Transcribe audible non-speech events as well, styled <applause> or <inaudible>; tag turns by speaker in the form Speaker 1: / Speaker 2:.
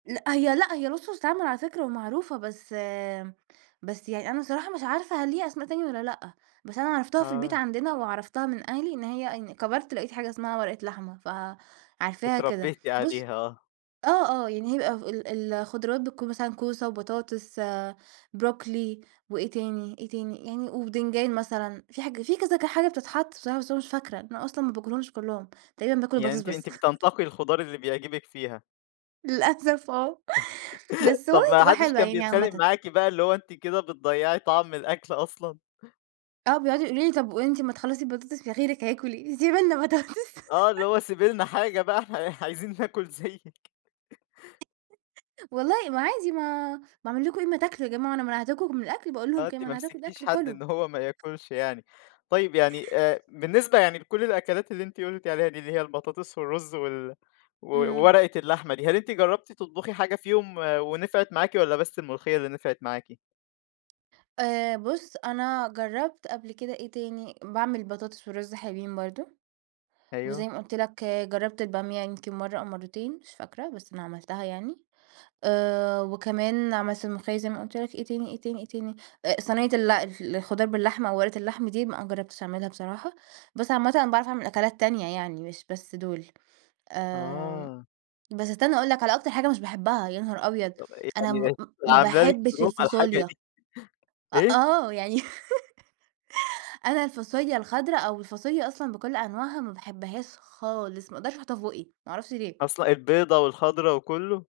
Speaker 1: لأ، هي لأ، هي وصفة تتعمل على فكرة ومعروفة، بس بس يعني أنا الصراحة مش عارفة هل ليها أسماء تانية والّا لأ، بس أنا عرفتها في البيت
Speaker 2: آه.
Speaker 1: عندنا وعرفتها من أهلي، إن هي إن كبرت لقيت حاجة اسمها ورقة لحمة، فعارفاها كده.
Speaker 2: اتربّيتِ
Speaker 1: بُص
Speaker 2: عليها آه.
Speaker 1: آه، آه. يعني هي ب ف ال ال الخضراوات بتكون مثلًا كوسة وبطاطس، بروكلي وإيه تاني، إيه تاني؟ يعني وبتنجان مثلًا، في حاجة في كذا ك حاجة بتتحط بصراحة بس أنا مش فاكرة. أنا أصلًا ما باكلهمش كُلّهم، تقريبًا باكل
Speaker 2: يعني
Speaker 1: البطاطس
Speaker 2: أنتِ
Speaker 1: بس.
Speaker 2: أنتِ بتنتقي الخضار اللي بيعجبك فيها.
Speaker 1: للأسف آه.
Speaker 2: <chuckles>
Speaker 1: بس هو
Speaker 2: طب
Speaker 1: ي
Speaker 2: ما
Speaker 1: بتبقى
Speaker 2: حدّش
Speaker 1: حلوة
Speaker 2: كان
Speaker 1: يعني
Speaker 2: بيتخانق
Speaker 1: عامةً.
Speaker 2: معاكِ بقى اللي هو أنتِ كده بتضيّعي طعم الأكل أصلًا؟
Speaker 1: آه. بيقعدوا يقولوا لي طب وأنتِ أمّا تخلّصي البطاطس في غيرِك هياكل إيه؟ سِيبي لنا بطاطس.
Speaker 2: آه. اللي
Speaker 1: <chuckles>
Speaker 2: هو سيبي لنا حاجة بقى إحنا عايزين ناكل زيِّك.
Speaker 1: والله ما عادي ما باعمِل لكم إيه؟ ما تاكلوا يا جماعة، أنا منعتكم من الأكل؟ باقول
Speaker 2: آه.
Speaker 1: لهم كده،
Speaker 2: أنتِ ما
Speaker 1: منعتكم من
Speaker 2: مسكتيش
Speaker 1: الأكل،
Speaker 2: حد
Speaker 1: كلوا.
Speaker 2: إن هو ما ياكلش يعني. طيب، يعني آآ بالنسبة يعني لكل الأكلات اللي أنتِ قُلتِ عليها دي، اللي هي البطاطس والرُز وال و
Speaker 1: إمم.
Speaker 2: وورقة اللحمة دي، هل أنتِ جرّبتي تطبُخي حاجة فيهم ونفعت معاكِ والّا بس الملوخية اللي نفعت معاكِ؟
Speaker 1: آآ بُص، أنا جرّبت قبل كده إيه تاني، باعمِل بطاطس والرُز حلوين برضه.
Speaker 2: أيوه.
Speaker 1: وزي ما قُلت لك جرّبت البامية يمكن مرّة أو مرّتين مش فاكرة، بس أنا عملتها يعني. آآ وكمان عملت الملوخية زي ما قُلت لك إيه تاني، إيه تاني، إيه تاني؟ آآ صنيّة ال الف الخضار باللحمة أو ورقة اللحمة دي ما جرّبتش أعملها بصراحة، بس عامةً أنا باعرف أعمل أكلات تانية يعني، مش بس دول. آمم
Speaker 2: آه.
Speaker 1: بس استنّى أقول لك على أكتر حاجة مش باحبها، يا نهار أبيض!
Speaker 2: طب إيه،
Speaker 1: أنا م
Speaker 2: يعني إيه؟
Speaker 1: م
Speaker 2: دي
Speaker 1: ما
Speaker 2: عاملة لِك
Speaker 1: باحبش
Speaker 2: <unintelligible> الحاجة
Speaker 1: الفاصوليا.
Speaker 2: دي.
Speaker 1: أ
Speaker 2: إيه؟
Speaker 1: آه. يعني <chuckles> أنا الفاصوليا الخضرا أو الفاصوليا أصلًا بكل أنواعها، ما باحبهاش خالص، ما أقدرش أحُطّها في بُقّي، ما أعرفش ليه!
Speaker 2: أصل البيضا والخضرا وكُلّه؟